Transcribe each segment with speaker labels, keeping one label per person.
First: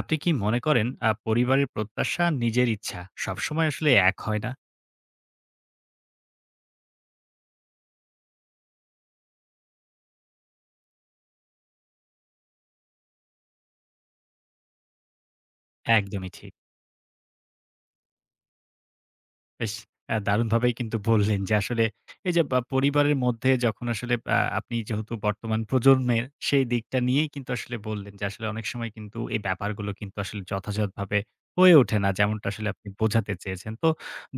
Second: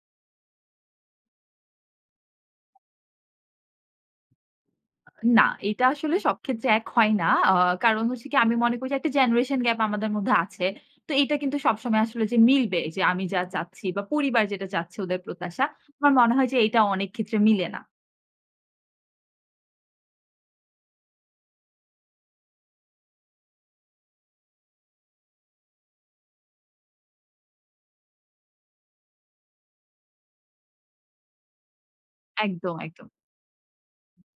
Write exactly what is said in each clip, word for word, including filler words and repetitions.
Speaker 1: আপনি কি মনে করেন আ পরিবারের প্রত্যাশা আর নিজের ইচ্ছা সবসময় আসলে এক হয় না?
Speaker 2: না, এটা আসলে সব ক্ষেত্রে এক হয় না। আ কারণ হচ্ছে কি আমি মনে করি যে একটা জেনারেশন গ্যাপ আমাদের মধ্যে আছে। তো এটা কিন্তু সবসময় আসলে যে মিলবে যে আমি যা চাচ্ছি বা পরিবার যেটা চাচ্ছে ওদের প্রত্যাশা, আমার
Speaker 1: একদমই
Speaker 2: মনে হয়
Speaker 1: ঠিক।
Speaker 2: যে এটা অনেক ক্ষেত্রে মিলে না।
Speaker 1: বেশ আ দারুণভাবেই কিন্তু বললেন যে আসলে এই যে বা পরিবারের মধ্যে যখন আসলে আ আপনি যেহেতু বর্তমান প্রজন্মের সেই দিকটা নিয়েই কিন্তু আসলে বললেন যে আসলে অনেক সময় কিন্তু এই ব্যাপারগুলো কিন্তু আসলে যথাযথভাবে হয়ে ওঠে না। যেমনটা আসলে
Speaker 2: একদম,
Speaker 1: আপনি
Speaker 2: একদম।
Speaker 1: বোঝাতে চেয়েছেন। তো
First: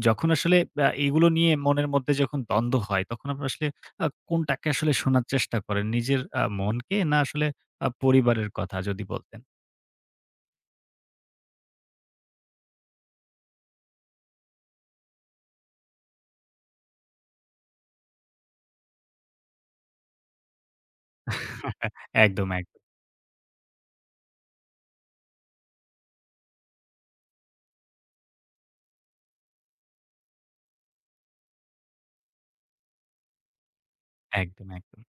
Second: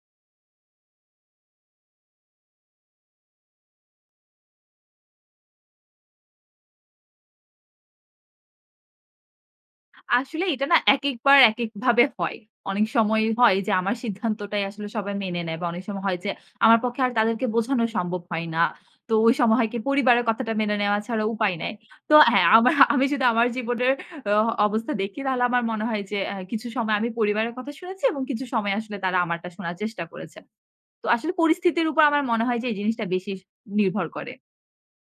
Speaker 1: যখন আসলে আ এগুলো নিয়ে মনের মধ্যে যখন দ্বন্দ্ব হয় তখন আপনারা আসলে আ কোনটাকে আসলে শোনার চেষ্টা করেন? নিজের আ মনকে না আসলে আ পরিবারের কথা যদি বলতেন?
Speaker 2: আসলে এটা না একেকবার একেকভাবে হয়। অনেক সময় হয় যে আমার সিদ্ধান্তটাই আসলে সবাই মেনে নেয় বা অনেক সময় হয় যে আমার পক্ষে আর তাদেরকে বোঝানো সম্ভব হয় না। তো ওই সময় হয় কি পরিবারের কথাটা মেনে নেওয়া ছাড়া উপায় নাই। তো হ্যাঁ,
Speaker 1: একদম,
Speaker 2: আমার
Speaker 1: একদম,
Speaker 2: আমি যদি আমার জীবনের অ অবস্থা দেখি তাহলে আমার মনে হয় যে অ্যা কিছু সময় আমি পরিবারের কথা শুনেছি এবং কিছু সময় আসলে তারা আমারটা শোনার চেষ্টা করেছে। তো আসলে পরিস্থিতির উপর আমার মনে হয় যে এই জিনিসটা বেশি নির্ভর করে।
Speaker 1: একদম, একদম।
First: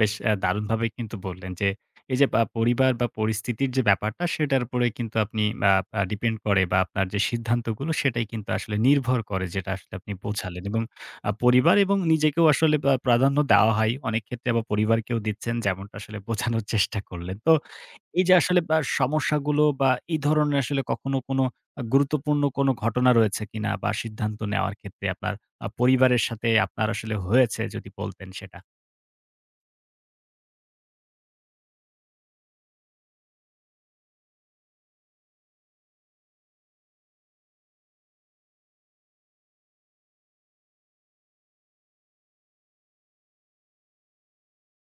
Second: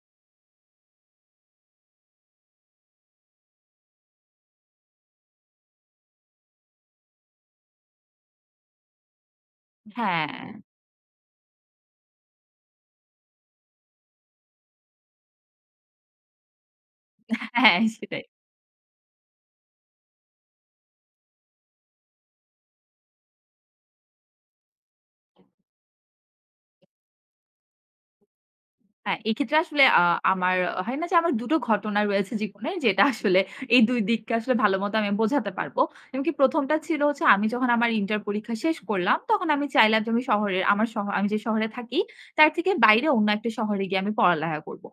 Speaker 1: বেশ আ দারুণভাবে কিন্তু বললেন যে, এই যে বা পরিবার বা পরিস্থিতির যে ব্যাপারটা সেটার উপরে কিন্তু আপনি আ আ ডিপেন্ড করে বা আপনার যে সিদ্ধান্তগুলো সেটাই কিন্তু আসলে নির্ভর করে যেটা আসলে আপনি
Speaker 2: হ্যাঁ,
Speaker 1: বোঝালেন এবং আ পরিবার এবং নিজেকেও আসলে আ প্রাধান্য দেওয়া হয়। অনেক ক্ষেত্রে আবার পরিবারকেও দিচ্ছেন যেমনটা আসলে বোঝানোর চেষ্টা করলেন। তো
Speaker 2: হ্যাঁ সেটাই।
Speaker 1: এই যে আসলে বা সমস্যাগুলো বা এই ধরনের আসলে কখনো কোনো আ গুরুত্বপূর্ণ কোনো ঘটনা রয়েছে কিনা বা সিদ্ধান্ত নেওয়ার ক্ষেত্রে আপনার আ পরিবারের সাথে আপনার আসলে হয়েছে যদি বলতেন সেটা।
Speaker 2: হ্যাঁ, এক্ষেত্রে আসলে আ আমার হয় না যে আমার দুই টো ঘটনা রয়েছে জীবনে যেটা আসলে এই দুই দিককে আসলে ভালোমতো আমি বোঝাতে পারব। এমনকি প্রথমটা ছিল হচ্ছে আমি যখন আমার ইন্টার পরীক্ষা শেষ করলাম, তখন আমি চাইলাম যে আমি শহরের আমার শহ আমি যে শহরে থাকি তার থেকে বাইরে অন্য একটা শহরে গিয়ে আমি পড়ালেখা করব।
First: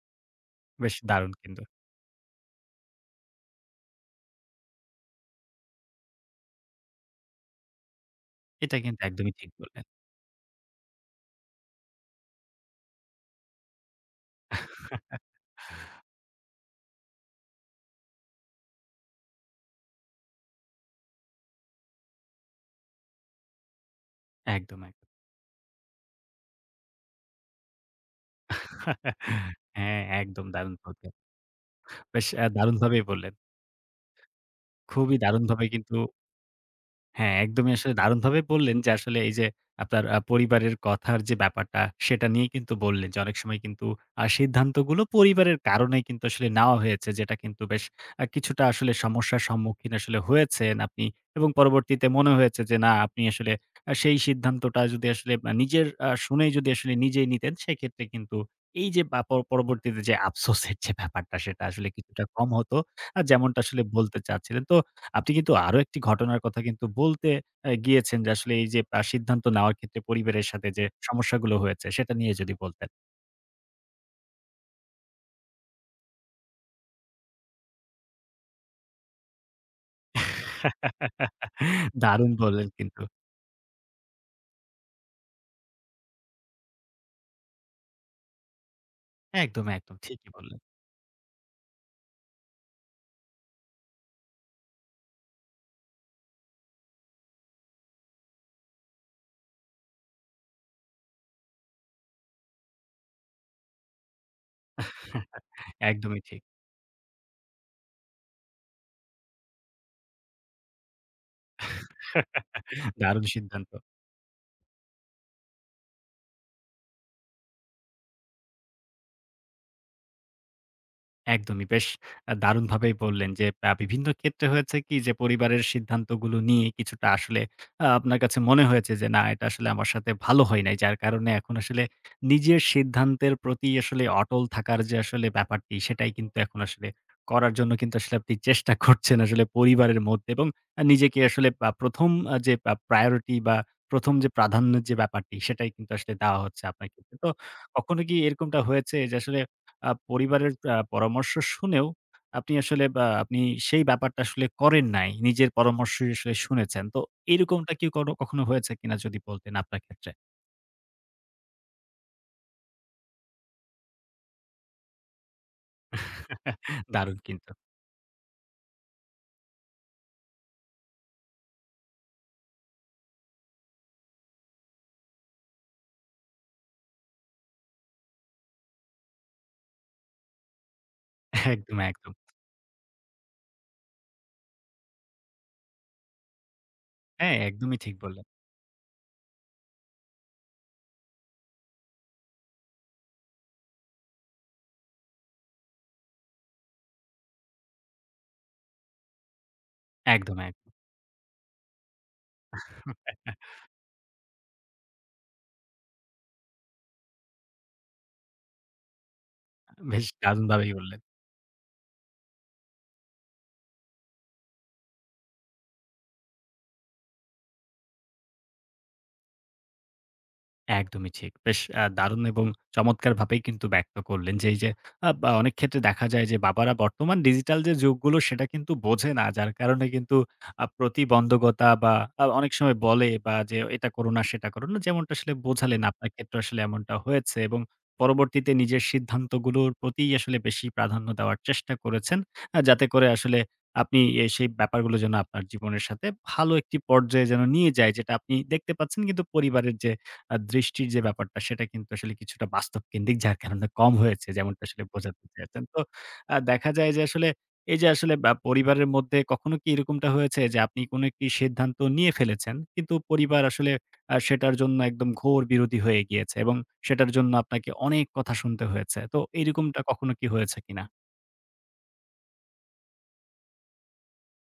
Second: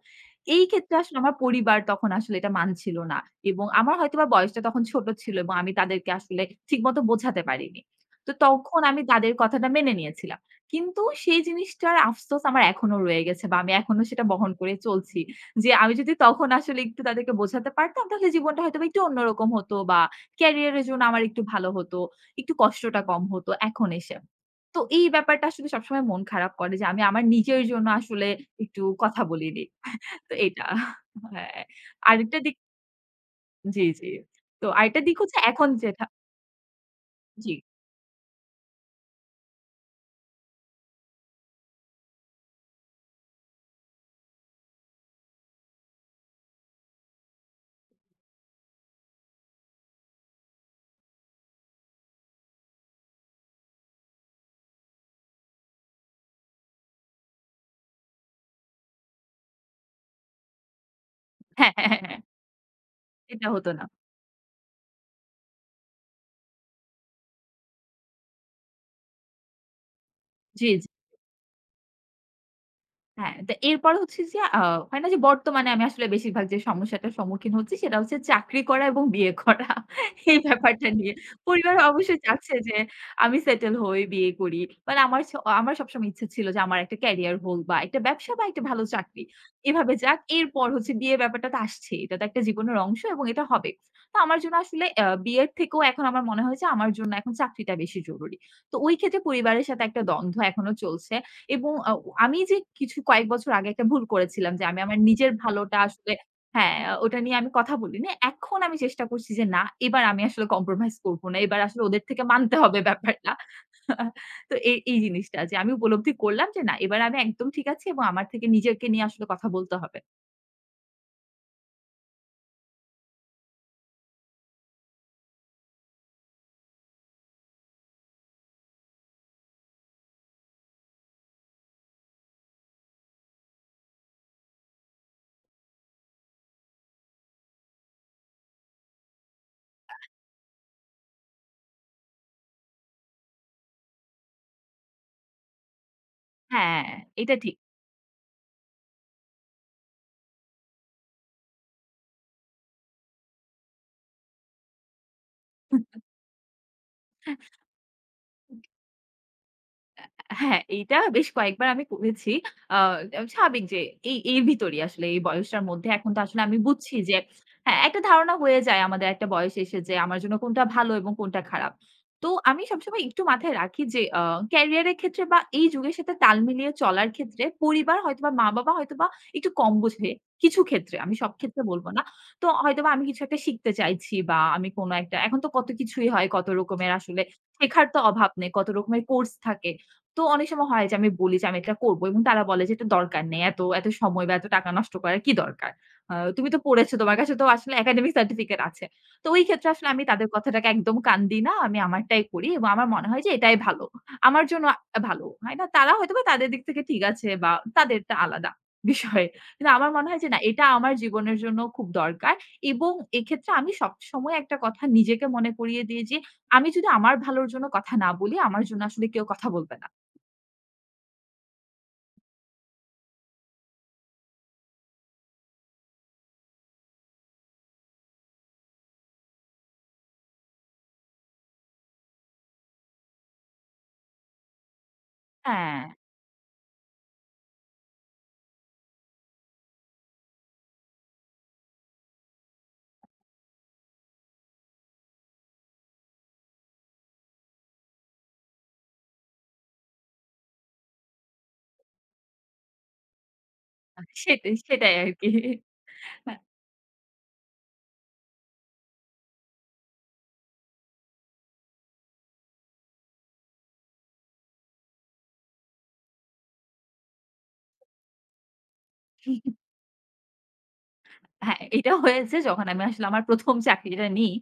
Speaker 2: এই ক্ষেত্রে
Speaker 1: বেশ
Speaker 2: আসলে
Speaker 1: দারুণ
Speaker 2: আমার
Speaker 1: কিন্তু।
Speaker 2: পরিবার তখন আসলে এটা মানছিল না এবং আমার হয়তোবা বয়সটা তখন ছোট ছিল এবং আমি তাদেরকে আসলে ঠিকমতো বোঝাতে পারিনি। তো
Speaker 1: এটা
Speaker 2: তখন
Speaker 1: কিন্তু
Speaker 2: আমি তাদের
Speaker 1: একদমই ঠিক
Speaker 2: কথাটা
Speaker 1: বললেন।
Speaker 2: মেনে নিয়েছিলাম। কিন্তু সেই জিনিসটার আফসোস আমার এখনো রয়ে গেছে বা আমি এখনো সেটা বহন করে চলছি। যে আমি যদি তখন আসলে একটু তাদেরকে বোঝাতে পারতাম তাহলে জীবনটা হয়তোবা একটু অন্যরকম হতো বা ক্যারিয়ার এর জন্য আমার একটু ভালো হতো, একটু কষ্টটা কম হতো এখন এসে। তো
Speaker 1: একদম,
Speaker 2: এই
Speaker 1: একদম।
Speaker 2: ব্যাপারটা আসলে সবসময় মন খারাপ করে যে আমি আমার নিজের জন্য আসলে একটু কথা বলিনি।
Speaker 1: হ্যাঁ,
Speaker 2: তো
Speaker 1: একদম
Speaker 2: এটা
Speaker 1: দারুণ বললেন।
Speaker 2: হ্যাঁ,
Speaker 1: বেশ
Speaker 2: আরেকটা
Speaker 1: আ
Speaker 2: দিক
Speaker 1: দারুণভাবেই বললেন।
Speaker 2: জি, জি। তো আরেকটা দিক
Speaker 1: খুবই
Speaker 2: হচ্ছে
Speaker 1: দারুণভাবে
Speaker 2: এখন
Speaker 1: কিন্তু
Speaker 2: যেটা
Speaker 1: হ্যাঁ,
Speaker 2: জি।
Speaker 1: একদমই আসলে দারুণভাবে বললেন যে আসলে এই যে আপনার আ পরিবারের কথার যে ব্যাপারটা সেটা নিয়ে কিন্তু বললেন যে অনেক সময় কিন্তু আ সিদ্ধান্তগুলো পরিবারের কারণেই কিন্তু আসলে নেওয়া হয়েছে। যেটা কিন্তু বেশ আ কিছুটা আসলে সমস্যার সম্মুখীন আসলে হয়েছেন আপনি এবং পরবর্তীতে মনে হয়েছে যে না আপনি আসলে আ সেই সিদ্ধান্তটা যদি আসলে আ নিজের আ শুনেই যদি আসলে নিজেই নিতেন সেক্ষেত্রে কিন্তু এই যে বা প পরবর্তীতে যে আফসোসের যে ব্যাপারটা সেটা
Speaker 2: হ্যাঁ, হ্যাঁ,
Speaker 1: আসলে
Speaker 2: হ্যাঁ, হ্যাঁ।
Speaker 1: কিছুটা কম হতো। আ
Speaker 2: এটা
Speaker 1: যেমনটা
Speaker 2: হতো
Speaker 1: আসলে
Speaker 2: না।
Speaker 1: বলতে চাচ্ছিলেন। তো আপনি কিন্তু আরো একটি ঘটনার কথা কিন্তু বলতে অ্যা গিয়েছেন যে আসলে এই যে আ সিদ্ধান্ত নেওয়ার ক্ষেত্রে পরিবারের
Speaker 2: জি,
Speaker 1: সাথে যে সমস্যাগুলো হয়েছে সেটা নিয়ে যদি বলতেন।
Speaker 2: হ্যাঁ, তো এরপর হচ্ছে যে আ হয় না যে বর্তমানে আমি আসলে বেশিরভাগ যে সমস্যাটার সম্মুখীন হচ্ছি সেটা হচ্ছে চাকরি করা এবং বিয়ে করা। এই ব্যাপারটা নিয়ে। পরিবার অবশ্যই
Speaker 1: দারুণ
Speaker 2: চাচ্ছে
Speaker 1: বললেন
Speaker 2: যে
Speaker 1: কিন্তু।
Speaker 2: আমি সেটেল হই, বিয়ে করি। মানে আমার স আমার সবসময় ইচ্ছা ছিল যে আমার একটা ক্যারিয়ার হোক বা একটা ব্যবসা বা একটা ভালো চাকরি।
Speaker 1: একদম,
Speaker 2: এভাবে
Speaker 1: একদম
Speaker 2: যাক।
Speaker 1: ঠিকই বললেন।
Speaker 2: এরপর হচ্ছে বিয়ে ব্যাপারটা তো আসছেই। এটা তো একটা জীবনের অংশ এবং এটা হবে। তো আমার জন্য আসলে আ বিয়ের থেকেও এখন আমার মনে হয় যে আমার জন্য এখন চাকরিটা বেশি জরুরি। তো ওই ক্ষেত্রে পরিবারের সাথে একটা দ্বন্দ্ব এখনো চলছে। এবং আ আমি যে কিছু কয়েক বছর আগে একটা ভুল করেছিলাম যে আমি আমার নিজের ভালোটা আসলে
Speaker 1: একদমই ঠিক।
Speaker 2: হ্যাঁ, ওটা নিয়ে আমি কথা বলিনি। এখন আমি চেষ্টা করছি যে না, এবার আমি আসলে কম্প্রোমাইজ করব না। এবার আসলে ওদের থেকে মানতে হবে
Speaker 1: দারুণ
Speaker 2: ব্যাপারটা।
Speaker 1: সিদ্ধান্ত।
Speaker 2: তো এই, এই জিনিসটা যে আমি উপলব্ধি করলাম যে না, এবার আমি একদম ঠিক আছি এবং আমার থেকে নিজেকে নিয়ে আসলে কথা বলতে হবে।
Speaker 1: একদমই। বেশ আ দারুণভাবেই বললেন যে আ বিভিন্ন ক্ষেত্রে হয়েছে কি যে পরিবারের সিদ্ধান্তগুলো নিয়ে কিছুটা আসলে আ আপনার কাছে মনে হয়েছে যে না এটা আসলে আমার সাথে ভালো হয় নাই। যার কারণে এখন আসলে নিজের সিদ্ধান্তের প্রতি আসলে অটল থাকার যে আসলে ব্যাপারটি সেটাই কিন্তু এখন আসলে করার জন্য কিন্তু আসলে আপনি চেষ্টা করছেন আসলে পরিবারের মধ্যে এবং আ নিজেকে আসলে আ প্রথম আ যে আ প্রায়োরিটি বা প্রথম যে প্রাধান্যের যে ব্যাপারটি সেটাই কিন্তু আসলে দেওয়া হচ্ছে
Speaker 2: হ্যাঁ,
Speaker 1: আপনার ক্ষেত্রে। তো
Speaker 2: এটা ঠিক।
Speaker 1: কখনো কি এরকমটা হয়েছে যে আসলে আ পরিবারের আ পরামর্শ শুনেও আপনি আসলে বা আপনি সেই ব্যাপারটা আসলে করেন নাই। নিজের পরামর্শই আসলে শুনেছেন। তো এরকমটা কি কনো কখনো হয়েছে কিনা যদি বলতেন আপনার ক্ষেত্রে?
Speaker 2: হ্যাঁ, এইটা বেশ কয়েকবার আমি করেছি। আ স্বাভাবিক যে এই এর ভিতরেই আসলে এই বয়সটার মধ্যে এখন তো আসলে আমি বুঝছি যে
Speaker 1: দারুণ কিন্তু।
Speaker 2: হ্যাঁ, একটা ধারণা হয়ে যায় আমাদের একটা বয়স এসে যে আমার জন্য কোনটা ভালো এবং কোনটা খারাপ। তো আমি সবসময় একটু মাথায় রাখি যে আ ক্যারিয়ার এর ক্ষেত্রে বা এই যুগের সাথে তাল মিলিয়ে চলার ক্ষেত্রে পরিবার হয়তোবা মা-বাবা হয়তোবা একটু কম বোঝে। কিছু ক্ষেত্রে, আমি সব ক্ষেত্রে
Speaker 1: একদম,
Speaker 2: বলব না।
Speaker 1: একদম।
Speaker 2: তো হয়তোবা আমি কিছু একটা শিখতে চাইছি বা আমি কোন একটা এখন তো কত কিছুই হয়, কত রকমের আসলে
Speaker 1: হ্যাঁ, একদমই
Speaker 2: শেখার
Speaker 1: ঠিক
Speaker 2: তো
Speaker 1: বললেন।
Speaker 2: অভাব নেই। কত রকমের কোর্স থাকে। তো অনেক সময় হয় যে আমি বলি যে, "আমি এটা করব" এবং তারা বলে যে, "এটা দরকার নেই। এত, এত সময় বা এত টাকা নষ্ট করার কি দরকার? আ তুমি তো পড়েছো। তোমার কাছে তো আসলে একাডেমিক সার্টিফিকেট আছে।" তো ওই ক্ষেত্রে আসলে আমি তাদের
Speaker 1: একদম,
Speaker 2: কথাটাকে
Speaker 1: একদম।
Speaker 2: একদম কান দিই না। আমি আমারটাই করি এবং আমার মনে হয় যে এটাই ভালো। আমার জন্য আ ভালো। হয় না? তারা হয়তোবা তাদের দিক থেকে ঠিক আছে বা তাদেরটা আলাদা বিষয়। কিন্তু আমার
Speaker 1: বেশ
Speaker 2: মনে হয় যে না, এটা
Speaker 1: দারুণভাবেই
Speaker 2: আমার
Speaker 1: বললেন।
Speaker 2: জীবনের জন্য খুব দরকার এবং এক্ষেত্রে আমি সবসময় একটা কথা নিজেকে মনে করিয়ে দিই যে, আমি যদি আমার ভালোর জন্য কথা না বলি, আমার জন্য আসলে কেউ কথা বলবে না।
Speaker 1: একদমই ঠিক। বেশ আ দারুণ এবং চমৎকারভাবেই কিন্তু ব্যক্ত করলেন যে, এই যে আ বা অনেক ক্ষেত্রে দেখা যায় যে বাবারা বর্তমান ডিজিটাল যে যুগগুলো সেটা কিন্তু বোঝে না। যার কারণে কিন্তু আ প্রতিবন্ধকতা বা আ অনেক সময় বলে বা যে এটা করো না, সেটা করো না। যেমনটা আসলে
Speaker 2: হ্যাঁ,
Speaker 1: বোঝালেন আপনার ক্ষেত্রে আসলে এমনটা হয়েছে এবং পরবর্তীতে নিজের সিদ্ধান্তগুলোর প্রতিই আসলে বেশি প্রাধান্য দেওয়ার চেষ্টা করেছেন। আ যাতে করে আসলে আপনি এ সেই ব্যাপারগুলো যেন আপনার জীবনের সাথে ভালো একটি পর্যায়ে যেন নিয়ে যায়। যেটা আপনি দেখতে পাচ্ছেন কিন্তু পরিবারের যে আ দৃষ্টির যে ব্যাপারটা সেটা কিন্তু আসলে কিছুটা বাস্তবকেন্দ্রিক যার কারণে কম হয়েছে
Speaker 2: সেটাই,
Speaker 1: যেমনটা আসলে
Speaker 2: সেটাই
Speaker 1: বোঝাতে
Speaker 2: আরকি।
Speaker 1: চেয়েছেন। তো আ
Speaker 2: না,
Speaker 1: দেখা যায় যে আসলে এই যে আসলে বা পরিবারের মধ্যে কখনো কি এরকমটা হয়েছে যে আপনি কোনো একটি সিদ্ধান্ত নিয়ে ফেলেছেন কিন্তু পরিবার আসলে আ সেটার জন্য একদম ঘোর বিরোধী হয়ে গিয়েছে এবং সেটার জন্য আপনাকে অনেক কথা শুনতে হয়েছে। তো এরকমটা কখনো কি হয়েছে কিনা?
Speaker 2: হ্যাঁ, এটা হয়েছে যখন আমি আসলে আমার প্রথম চাকরিটা নিই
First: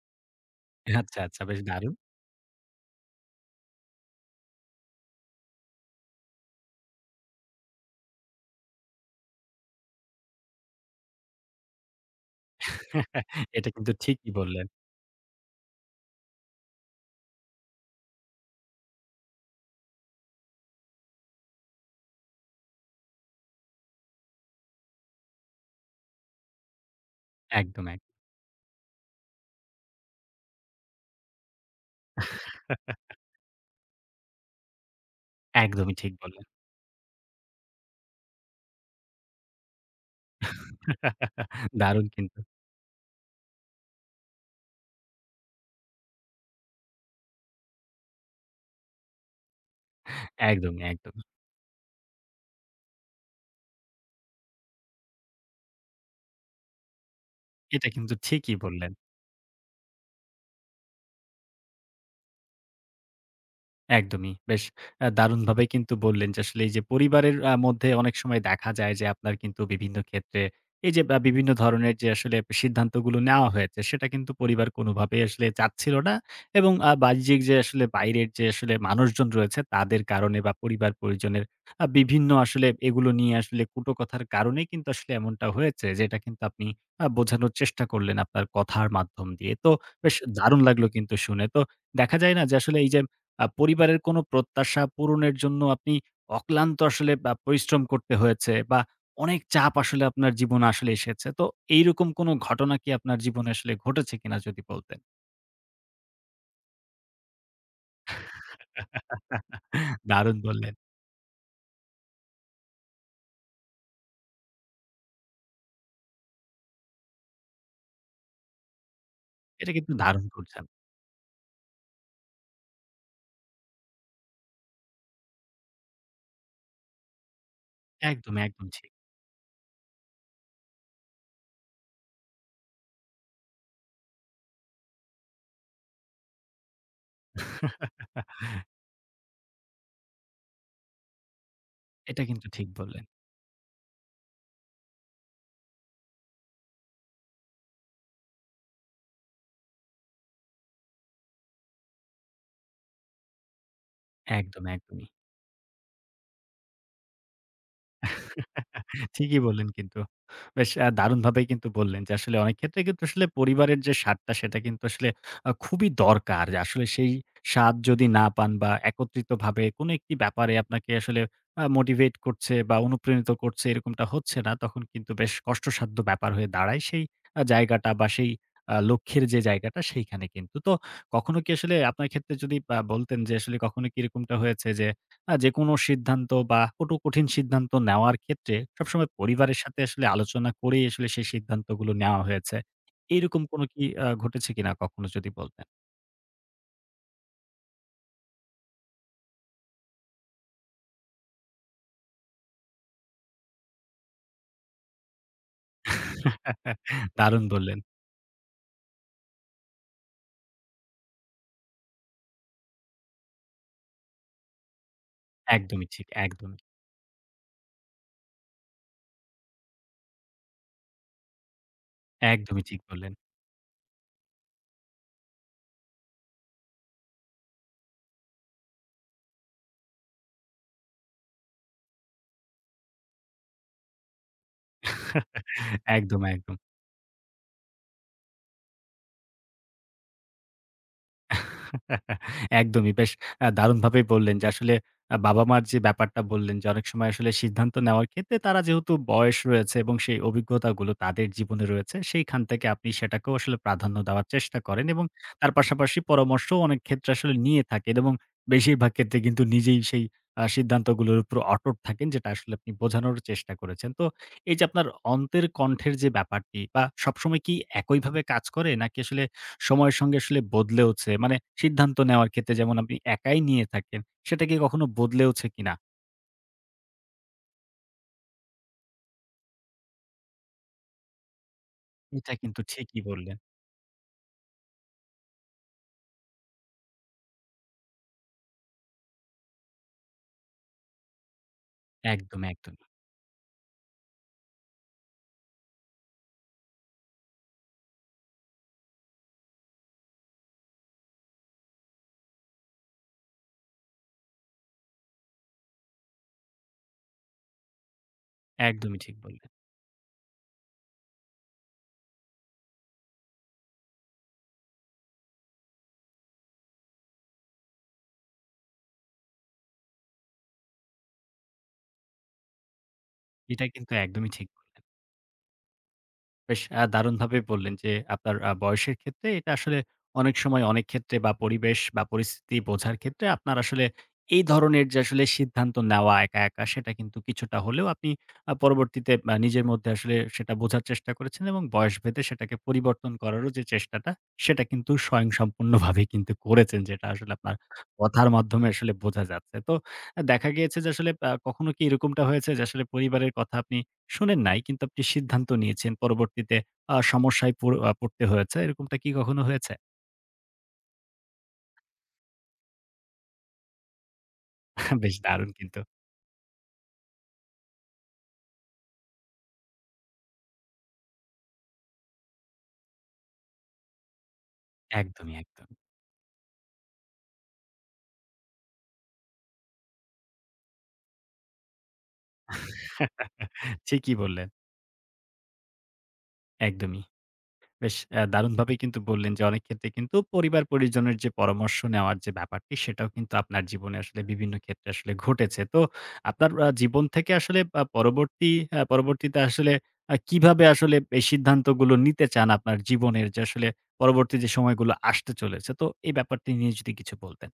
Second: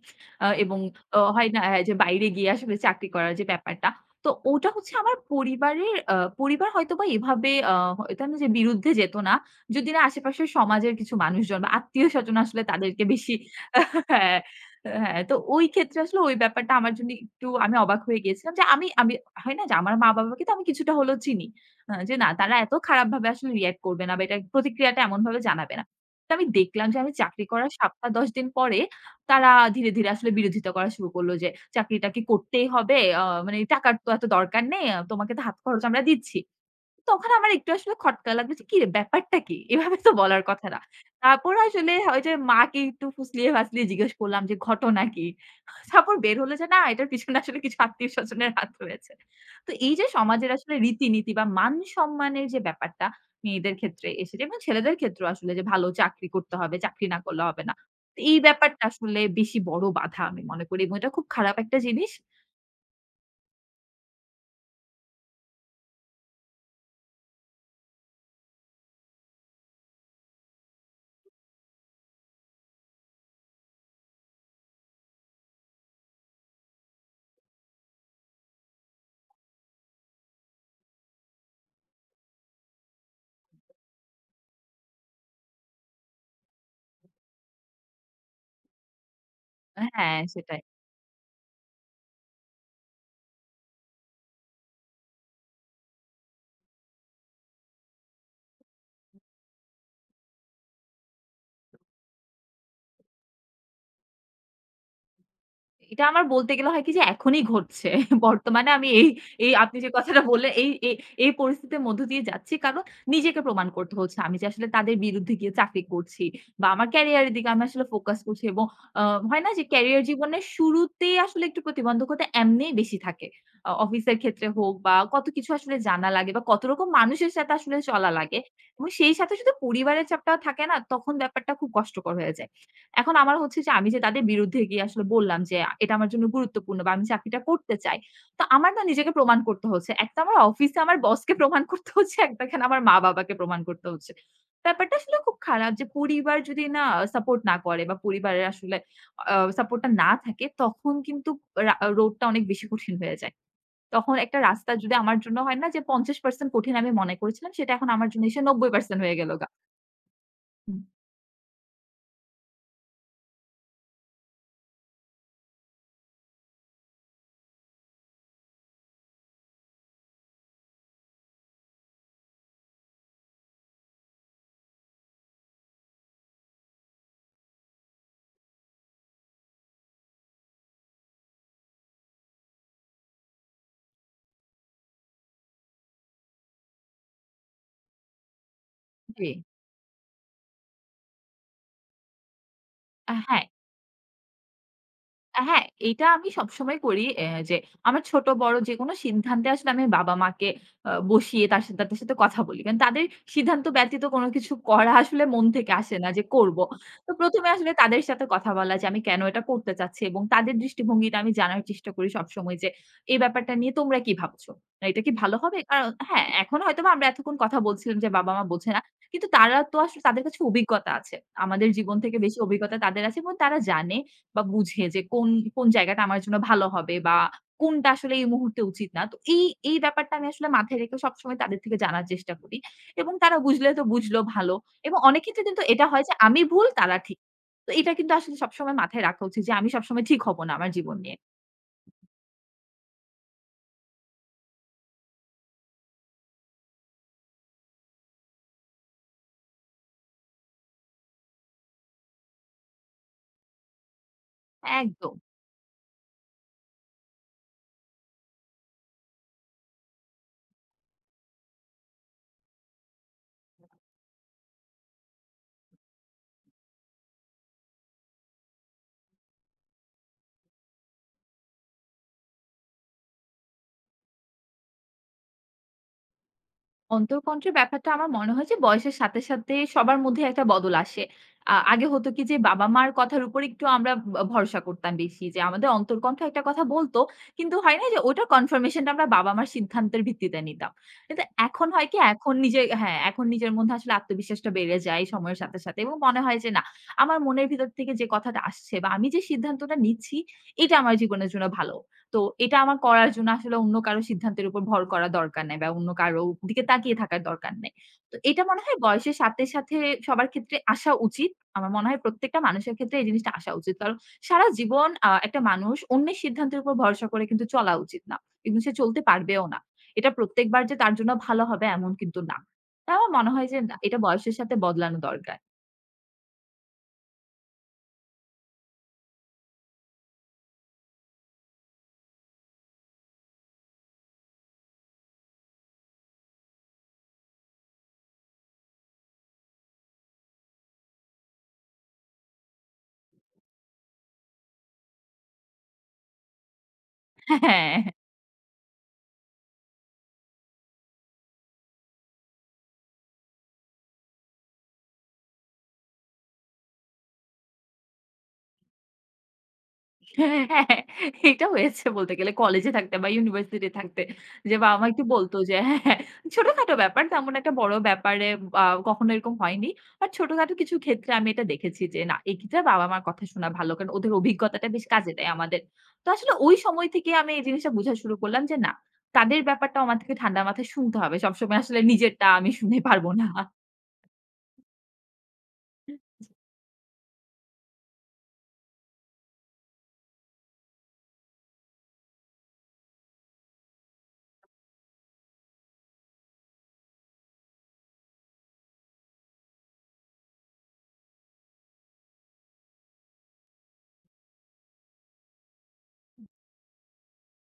Speaker 2: আ এবং অ
Speaker 1: আচ্ছা, আচ্ছা,
Speaker 2: হয় না
Speaker 1: বেশ
Speaker 2: হ্যাঁ,
Speaker 1: দারুণ।
Speaker 2: যে বাইরে গিয়ে আসলে চাকরি করার যে ব্যাপারটা। তো ওটা হচ্ছে আমার পরিবারের আ পরিবার হয়তোবা এভাবে আ এটা না যে বিরুদ্ধে যেত না। যদি না আশেপাশের সমাজের কিছু মানুষজন বা আত্মীয়স্বজন আসলে তাদেরকে বেশি
Speaker 1: এটা কিন্তু ঠিকই
Speaker 2: হ্যাঁ,
Speaker 1: বললেন।
Speaker 2: হ্যাঁ। তো ওই ক্ষেত্রে আসলে ওই ব্যাপারটা আমার জন্য একটু আমি অবাক হয়ে গিয়েছিলাম যে আমি আমি হয় না যে আমার মা-বাবাকে তো আমি কিছুটা হলেও চিনি। আ যে না তারা এত খারাপভাবে আসলে রিঅ্যাক্ট করবে না বা এটার প্রতিক্রিয়াটা এমনভাবে জানাবে না। তো আমি দেখলাম যে আমি চাকরি করার
Speaker 1: একদম এক
Speaker 2: সপ্তাহ দশ দিন পরে তারা ধীরে, ধীরে আসলে বিরোধিতা করা শুরু করল যে, "চাকরিটা কি করতেই হবে? আ মানে টাকার তো এত দরকার নেই। আ তোমাকে তো হাত খরচ
Speaker 1: একদমই
Speaker 2: আমরা
Speaker 1: ঠিক
Speaker 2: দিচ্ছি।"
Speaker 1: বললেন।
Speaker 2: তখন আমার একটু আসলে খটকা লাগলো যে, "কিরে ব্যাপারটা কি?" এভাবে তো বলার কথা না। তারপর আসলে
Speaker 1: দারুণ
Speaker 2: ওই যে
Speaker 1: কিন্তু।
Speaker 2: মাকে একটু ফুসলিয়ে-ফাসলিয়ে জিজ্ঞেস করলাম যে, "ঘটনা কি?" তারপর বের হলো যে, না এটার পিছনে আসলে কিছু আত্মীয়স্বজনের হাত রয়েছে। তো এই যে সমাজের আসলে
Speaker 1: একদমই, একদমই।
Speaker 2: রীতিনীতি বা মান সম্মানের যে ব্যাপারটা মেয়েদের ক্ষেত্রে এসেছে এবং ছেলেদের ক্ষেত্রেও আসলে যে ভালো চাকরি করতে হবে, চাকরি না করলে হবে না।
Speaker 1: এটা কিন্তু
Speaker 2: তো এই
Speaker 1: ঠিকই
Speaker 2: ব্যাপারটা
Speaker 1: বললেন।
Speaker 2: আসলে বেশি বড় বাধা আমি মনে করি এবং এটা খুব খারাপ একটা জিনিস
Speaker 1: একদমই। বেশ আ দারুণভাবেই কিন্তু বললেন যে আসলে এই যে পরিবারের আ মধ্যে অনেক সময় দেখা যায় যে আপনার কিন্তু বিভিন্ন ক্ষেত্রে এই যে আ বিভিন্ন ধরনের যে আসলে সিদ্ধান্তগুলো নেওয়া হয়েছে সেটা কিন্তু পরিবার কোনোভাবেই আসলে চাচ্ছিল না এবং আ বাহ্যিক যে আসলে বাইরের যে আসলে মানুষজন রয়েছে তাদের কারণে বা পরিবার পরিজনের আ বিভিন্ন আসলে এগুলো নিয়ে আসলে কুটো কথার কারণেই কিন্তু আসলে এমনটা হয়েছে যেটা কিন্তু আপনি আ বোঝানোর চেষ্টা করলেন আপনার কথার মাধ্যম দিয়ে। তো বেশ
Speaker 2: হ্যাঁ, সেটাই।
Speaker 1: দারুণ লাগলো কিন্তু শুনে। তো দেখা যায় না যে আসলে এই যে আ পরিবারের কোনো প্রত্যাশা পূরণের জন্য আপনি অক্লান্ত আসলে বা পরিশ্রম করতে হয়েছে বা অনেক চাপ আসলে আপনার জীবনে আসলে এসেছে। তো এইরকম কোনো ঘটনা কি আপনার জীবনে আসলে ঘটেছে কিনা যদি বলতেন?
Speaker 2: এটা আমার বলতে গেলে হয় কি যে এখনই ঘটছে। বর্তমানে আমি এই, এই আপনি যে কথাটা
Speaker 1: দারুণ
Speaker 2: বললেন এই,
Speaker 1: বললেন।
Speaker 2: এই, এই পরিস্থিতির মধ্য দিয়ে যাচ্ছি। কারণ নিজেকে প্রমাণ করতে হচ্ছে। আমি যে আসলে তাদের বিরুদ্ধে গিয়ে চাকরি করছি বা আমার ক্যারিয়ারের দিকে আমি আসলে ফোকাস করছি এবং আ হয় না যে
Speaker 1: এটা কিন্তু
Speaker 2: ক্যারিয়ার
Speaker 1: দারুণ
Speaker 2: জীবনের
Speaker 1: করছেন।
Speaker 2: শুরুতেই আসলে একটু প্রতিবন্ধকতা এমনিই বেশি থাকে। আ অফিসের ক্ষেত্রে হোক বা কত কিছু আসলে জানা লাগে বা কত রকম মানুষের সাথে আসলে চলা লাগে।
Speaker 1: একদমই, একদম
Speaker 2: এবং
Speaker 1: ঠিক।
Speaker 2: সেই সাথে শুধু পরিবারের চাপটাও থাকে না তখন ব্যাপারটা খুব কষ্টকর হয়ে যায়। এখন আমার হচ্ছে যে আমি যে তাদের বিরুদ্ধে গিয়ে আসলে বললাম যে, "এটা আমার জন্য গুরুত্বপূর্ণ বা আমি চাকরিটা করতে চাই।" তো আমার না নিজেকে প্রমাণ করতে হচ্ছে। এক তো আমার অফিসে আমার বসকে প্রমাণ করতে হচ্ছে,
Speaker 1: এটা
Speaker 2: এক তো
Speaker 1: কিন্তু
Speaker 2: এখানে
Speaker 1: ঠিক
Speaker 2: আমার
Speaker 1: বললেন।
Speaker 2: মা-বাবাকে প্রমাণ করতে হচ্ছে। ব্যাপারটা আসলে খুব খারাপ যে পরিবার যদি না সাপোর্ট না করে বা পরিবারের আসলে আ সাপোর্টটা না থাকে তখন কিন্তু রা রোডটা অনেক বেশি কঠিন হয়ে যায়। তখন একটা
Speaker 1: একদম,
Speaker 2: রাস্তা যদি
Speaker 1: একদমই।
Speaker 2: আমার জন্য হয় না যে পঞ্চাশ শতাংশ কঠিন আমি মনে করেছিলাম সেটা এখন আমার জন্য এসে নব্বই শতাংশ হয়ে গেল
Speaker 1: ঠিকই
Speaker 2: গা।
Speaker 1: বললেন কিন্তু। বেশ
Speaker 2: হুম,
Speaker 1: আ দারুণভাবেই কিন্তু বললেন যে আসলে অনেক ক্ষেত্রে কিন্তু আসলে পরিবারের যে স্বাদটা সেটা কিন্তু আসলে আ খুবই দরকার। যে আসলে সেই স্বাদ যদি না পান বা একত্রিতভাবে কোনো একটি ব্যাপারে আপনাকে আসলে আ মোটিভেট করছে বা অনুপ্রাণিত করছে এরকমটা হচ্ছে না, তখন কিন্তু বেশ কষ্টসাধ্য ব্যাপার হয়ে দাঁড়ায় সেই আ জায়গাটা বা সেই আ লক্ষ্যের যে জায়গাটা সেইখানে কিন্তু। তো কখনো কি আসলে আপনার ক্ষেত্রে যদি আ বলতেন যে আসলে কখনো কি এরকমটা হয়েছে যে আ যেকোনো সিদ্ধান্ত বা কটু কঠিন সিদ্ধান্ত নেওয়ার ক্ষেত্রে সবসময়
Speaker 2: জি।
Speaker 1: পরিবারের সাথে আসলে আলোচনা করেই আসলে সেই সিদ্ধান্তগুলো নেওয়া হয়েছে।
Speaker 2: আ হ্যাঁ।
Speaker 1: এরকম কোনো কি আ ঘটেছে কিনা কখনো যদি
Speaker 2: আ হ্যাঁ,
Speaker 1: বলতেন?
Speaker 2: এইটা আমি সবসময় করি অ্যা যে আমার ছোট বড় যেকোনো সিদ্ধান্তে আসলে আমি বাবা-মাকে আ বসিয়ে তার সাথে তাদের সাথে কথা বলি। কারণ তাদের সিদ্ধান্ত ব্যতীত কোনো কিছু করা আসলে মন থেকে আসে না যে করব। তো ১ম
Speaker 1: দারুণ
Speaker 2: এ আসলে
Speaker 1: বললেন।
Speaker 2: তাদের সাথে কথা বলা যে আমি কেন এটা করতে চাচ্ছি এবং তাদের দৃষ্টিভঙ্গিটা আমি জানার চেষ্টা করি সবসময় যে, "এই ব্যাপারটা নিয়ে তোমরা কি ভাবছো? না এটা কি ভালো হবে?" কারণ
Speaker 1: একদমই ঠিক,
Speaker 2: হ্যাঁ, এখন
Speaker 1: একদমই,
Speaker 2: হয়তোবা আমরা এতক্ষণ কথা বলছিলাম যে বাবা-মা বোঝে না। কিন্তু তারা তো আসলে তাদের কাছে অভিজ্ঞতা আছে। আমাদের জীবন থেকে বেশি
Speaker 1: একদমই
Speaker 2: অভিজ্ঞতা
Speaker 1: ঠিক
Speaker 2: তাদের
Speaker 1: বললেন।
Speaker 2: আছে এবং তারা জানে বা বুঝে যে কোন, কোন জায়গাটা আমার জন্য ভালো হবে বা কোনটা আসলে এই মুহূর্তে উচিত না। তো এই, এই ব্যাপারটা আমি আসলে মাথায় রেখে সবসময় তাদের থেকে জানার চেষ্টা করি এবং তারা বুঝলে তো বুঝলো ভালো এবং অনেক ক্ষেত্রে কিন্তু এটা হয় যে
Speaker 1: একদম,
Speaker 2: আমি
Speaker 1: একদম।
Speaker 2: ভুল তারা ঠিক। তো এটা কিন্তু আসলে সবসময় মাথায় রাখা উচিত যে আমি সবসময় ঠিক হব না আমার জীবন নিয়ে।
Speaker 1: একদমই, বেশ আ দারুণভাবেই বললেন যে আসলে আ বাবা-মার যে ব্যাপারটা বললেন যে অনেক সময় আসলে সিদ্ধান্ত নেওয়ার ক্ষেত্রে তারা যেহেতু বয়স রয়েছে এবং সেই অভিজ্ঞতাগুলো তাদের জীবনে রয়েছে, সেইখান থেকে আপনি সেটাকেও আসলে প্রাধান্য দেওয়ার চেষ্টা করেন এবং
Speaker 2: একদম।
Speaker 1: তার পাশাপাশি পরামর্শও অনেক ক্ষেত্রে আসলে নিয়ে থাকেন এবং বেশিরভাগ ক্ষেত্রে কিন্তু নিজেই সেই আ সিদ্ধান্তগুলোর উপর অটুট থাকেন যেটা আসলে আপনি বোঝানোর চেষ্টা করেছেন। তো এই যে আপনার অন্তের কণ্ঠের যে ব্যাপারটি বা সবসময় কি একইভাবে কাজ করে নাকি আসলে সময়ের সঙ্গে আসলে বদলেওছে? মানে সিদ্ধান্ত নেওয়ার ক্ষেত্রে যেমন আপনি একাই নিয়ে থাকেন, সেটা কি কখনো বদলেওছে কিনা?
Speaker 2: অন্তর্কন্ঠের ব্যাপারটা আমার মনে হয় যে বয়সের সাথে, সাথে সবার মধ্যে একটা বদল আসে। আ আগে হতো কি
Speaker 1: এটা
Speaker 2: যে
Speaker 1: কিন্তু
Speaker 2: বাবা-মার
Speaker 1: ঠিকই
Speaker 2: কথার
Speaker 1: বললেন।
Speaker 2: উপর একটু আমরা ব ভরসা করতাম বেশি যে আমাদের অন্তর্কণ্ঠ একটা কথা বলতো। কিন্তু হয় না যে ওটার কনফার্মেশন টা আমরা বাবা-মার সিদ্ধান্তের ভিত্তিতে নিতাম। কিন্তু এখন হয় কি এখন
Speaker 1: একদম,
Speaker 2: নিজে
Speaker 1: একদমই।
Speaker 2: হ্যাঁ, এখন নিজের মধ্যে আসলে আত্মবিশ্বাসটা বেড়ে যায় সময়ের সাথে, সাথে এবং মনে হয় যে না আমার মনের ভিতর থেকে যে কথাটা আসছে বা আমি যে সিদ্ধান্তটা নিচ্ছি এটা আমার জীবনের জন্য ভালো। তো এটা আমার করার জন্য আসলে অন্য কারো সিদ্ধান্তের উপর ভর করা দরকার নাই বা অন্য কারো দিকে তাকিয়ে থাকার দরকার নাই। তো এটা মনে হয়
Speaker 1: একদমই ঠিক
Speaker 2: বয়সের সাথে,
Speaker 1: বললেন।
Speaker 2: সাথে সবার ক্ষেত্রে আসা উচিত। আমার মনে হয় প্রত্যেকটা মানুষের ক্ষেত্রে এই জিনিসটা আসা উচিত। কারণ সারা জীবন আ একটা মানুষ অন্যের সিদ্ধান্তের উপর ভরসা করে কিন্তু চলা উচিত না। এবং সে চলতে পারবেও না। এটা প্রত্যেকবার যে তার জন্য ভালো হবে এমন কিন্তু না। তাই আমার মনে হয় যে
Speaker 1: এটা
Speaker 2: না,
Speaker 1: কিন্তু
Speaker 2: এটা
Speaker 1: একদমই
Speaker 2: বয়সের
Speaker 1: ঠিক
Speaker 2: সাথে
Speaker 1: বললেন।
Speaker 2: বদলানো দরকার।
Speaker 1: বেশ আ দারুণভাবে বললেন যে, আপনার আ বয়সের ক্ষেত্রে এটা আসলে অনেক সময় অনেক ক্ষেত্রে বা পরিবেশ বা পরিস্থিতি বোঝার ক্ষেত্রে আপনার আসলে এই ধরনের যে আসলে সিদ্ধান্ত নেওয়া একা, একা সেটা কিন্তু কিছুটা হলেও আপনি আ পরবর্তীতে আ নিজের মধ্যে আসলে সেটা বোঝার চেষ্টা করেছেন এবং বয়সভেদে সেটাকে পরিবর্তন করারও যে চেষ্টাটা সেটা কিন্তু স্বয়ংসম্পূর্ণভাবে কিন্তু করেছেন। যেটা আসলে আপনার
Speaker 2: হ্যাঁ।
Speaker 1: কথার মাধ্যমে আসলে বোঝা যাচ্ছে। তো আহ, দেখা গিয়েছে যে আসলে আ কখনো কি এরকমটা হয়েছে যে আসলে পরিবারের কথা আপনি শোনেন নাই কিন্তু আপনি সিদ্ধান্ত নিয়েছেন পরবর্তীতে আ সমস্যায় পর আ পড়তে হয়েছে। এরকমটা কি কখনো হয়েছে?
Speaker 2: হ্যাঁ, হ্যাঁ, এটা হয়েছে বলতে গেলে কলেজে থাকতে বা ইউনিভার্সিটি থাকতে। যে বাবা-মা একটু
Speaker 1: বেশ
Speaker 2: বলত
Speaker 1: দারুণ
Speaker 2: যে হ্যাঁ,
Speaker 1: কিন্তু।
Speaker 2: হ্যাঁ, ছোটখাটো ব্যাপার তেমন একটা বড় ব্যাপারে আ কখনো এরকম হয়নি। বাট ছোটখাটো কিছু ক্ষেত্রে আমি এটা দেখেছি যে না এক্ষেত্রে বাবা-মার কথা শোনা ভালো। কারণ ওদের অভিজ্ঞতাটা বেশ কাজে দেয়
Speaker 1: একদমই,
Speaker 2: আমাদের।
Speaker 1: একদম।
Speaker 2: তো আসলে ওই সময় থেকে আমি এই জিনিসটা বুঝা শুরু করলাম যে না, তাদের ব্যাপারটাও আমার থেকে ঠান্ডা মাথায় শুনতে হবে। সবসময় আসলে নিজেরটা আমি শুনে পারব না।
Speaker 1: ঠিকই বললেন। একদমই। বেশ অ্যা দারুণভাবেই কিন্তু বললেন যে অনেক ক্ষেত্রে কিন্তু পরিবার পরিজনের যে পরামর্শ নেওয়ার যে ব্যাপারটি সেটাও কিন্তু আপনার জীবনে আসলে বিভিন্ন ক্ষেত্রে আসলে ঘটেছে। তো আপনার আ জীবন থেকে আসলে আ পরবর্তী আ পরবর্তীতে আসলে আ কিভাবে আসলে এই সিদ্ধান্তগুলো নিতে চান আপনার জীবনের যে আসলে পরবর্তী যে সময়গুলো আসতে চলেছে। তো এই ব্যাপারটি নিয়ে যদি কিছু বলতেন।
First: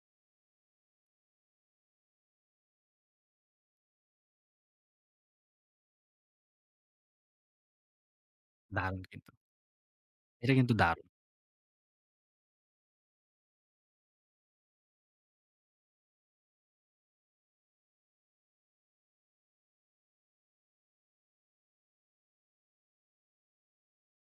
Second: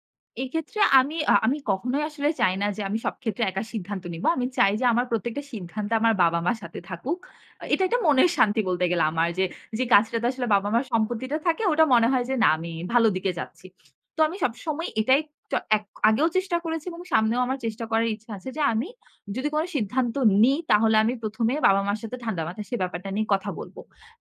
Speaker 2: এক্ষেত্রে আমি আ আমি কখনোই আসলে চাই না যে আমি সব ক্ষেত্রে একা সিদ্ধান্ত নিব। আমি চাই যে আমার প্রত্যেকটা সিদ্ধান্তে আমার বাবা-মা সাথে থাকুক। আ এটা একটা মনের শান্তি বলতে
Speaker 1: দারুণ
Speaker 2: গেলে আমার
Speaker 1: কিন্তু।
Speaker 2: যে, যে কাজটাতে আসলে
Speaker 1: এটা কিন্তু
Speaker 2: বাবা-মার
Speaker 1: দারুণ।
Speaker 2: সম্পত্তিটা থাকে ওটা মনে হয় যে না আমি ভালো দিকে যাচ্ছি। তো আমি সবসময় এটাই চ এক আগেও চেষ্টা করেছি এবং সামনেও আমার চেষ্টা করার ইচ্ছা আছে যে আমি যদি কোনো সিদ্ধান্ত নিই তাহলে আমি প্রথমে বাবা-মার সাথে ঠান্ডা মাথায় সে ব্যাপারটা নিয়ে কথা বলব।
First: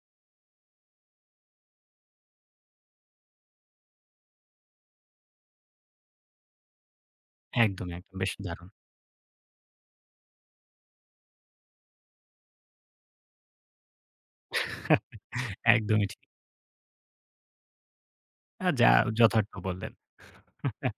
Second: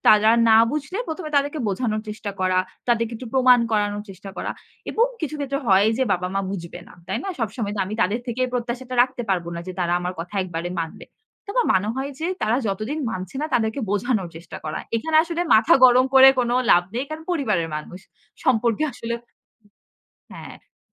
Speaker 2: তারা না বুঝলে প্রথমে তাদেরকে বোঝানোর চেষ্টা করা, তাদেরকে একটু প্রমাণ করানোর চেষ্টা করা। এবং কিছু ক্ষেত্রে হয় যে বাবা-মা বুঝবে না। তাই না? সবসময় তো আমি
Speaker 1: একদমই, একদম,
Speaker 2: তাদের
Speaker 1: বেশ
Speaker 2: থেকে এই
Speaker 1: দারুণ।
Speaker 2: প্রত্যাশাটা রাখতে পারব না যে তারা আমার কথা একবারে মানবে। তো আমার মনে হয় যে তারা যতদিন মানছে না তাদেরকে বোঝানোর চেষ্টা করা। এখানে আসলে মাথা গরম
Speaker 1: একদমই ঠিক।
Speaker 2: করে কোনো লাভ নেই। কারণ পরিবারের মানুষ।
Speaker 1: আ
Speaker 2: সম্পর্কে
Speaker 1: যা
Speaker 2: আসলে
Speaker 1: যথার্থ বললেন।
Speaker 2: হ্যাঁ,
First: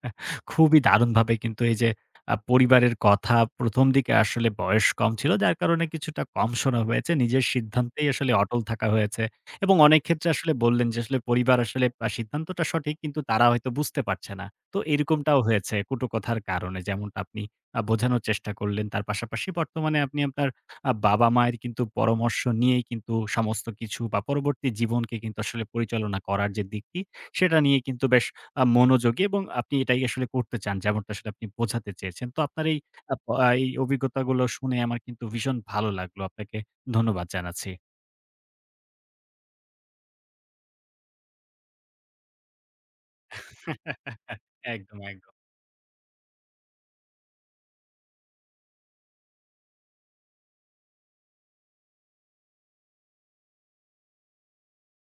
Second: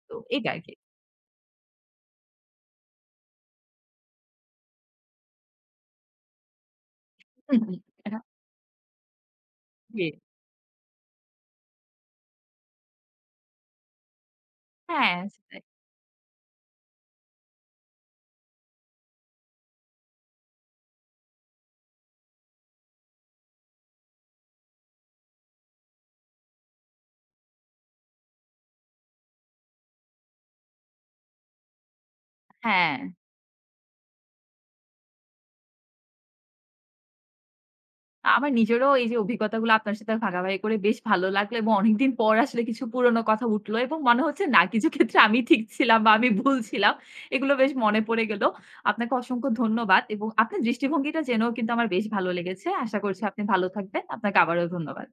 Speaker 2: তো এটা আরকি।
Speaker 1: খুবই দারুণভাবে কিন্তু এই যে আ পরিবারের কথা প্রথম দিকে আসলে বয়স কম ছিল। যার কারণে কিছুটা কম শোনা হয়েছে। নিজের
Speaker 2: হুম, হুম।
Speaker 1: সিদ্ধান্তেই
Speaker 2: এটা
Speaker 1: আসলে অটল থাকা হয়েছে। এবং অনেক
Speaker 2: জি।
Speaker 1: ক্ষেত্রে আসলে বললেন যে আসলে পরিবার আসলে আ সিদ্ধান্তটা সঠিক কিন্তু তারা হয়তো বুঝতে পারছে না। তো
Speaker 2: হ্যাঁ,
Speaker 1: এরকমটাও
Speaker 2: সেটাই।
Speaker 1: হয়েছে কটুকথার কারণে, যেমনটা আপনি আ বোঝানোর চেষ্টা করলেন। তার পাশাপাশি বর্তমানে আপনি আপনার আ বাবা-মায়ের কিন্তু পরামর্শ নিয়েই কিন্তু সমস্ত কিছু বা পরবর্তী জীবনকে কিন্তু আসলে পরিচালনা করার যে দিকটি সেটা নিয়ে কিন্তু বেশ আ মনোযোগী এবং আপনি এটাই আসলে করতে চান। যেমনটা আসলে আপনি বোঝাতে চেয়েছেন। তো আপনার এই
Speaker 2: হ্যাঁ।
Speaker 1: আ প আহ, এই অভিজ্ঞতাগুলো শুনে আমার কিন্তু ভীষণ ভালো লাগলো। আপনাকে ধন্যবাদ জানাচ্ছি।
Speaker 2: আমার নিজেরও এই যে অভিজ্ঞতাগুলো আপনার সাথে ভাগাভাগি করে বেশ ভালো লাগলো এবং অনেকদিন পর আসলে কিছু পুরনো কথা উঠলো এবং মনে হচ্ছে না কিছু
Speaker 1: একদম,
Speaker 2: ক্ষেত্রে
Speaker 1: একদম।
Speaker 2: আমি ঠিক ছিলাম বা আমি ভুল ছিলাম। এগুলো বেশ মনে পড়ে গেল। আপনাকে অসংখ্য ধন্যবাদ এবং আপনার দৃষ্টিভঙ্গিটা জেনেও কিন্তু আমার বেশ ভালো লেগেছে। আশা করছি আপনি ভালো থাকবেন। আপনাকে আবারও ধন্যবাদ।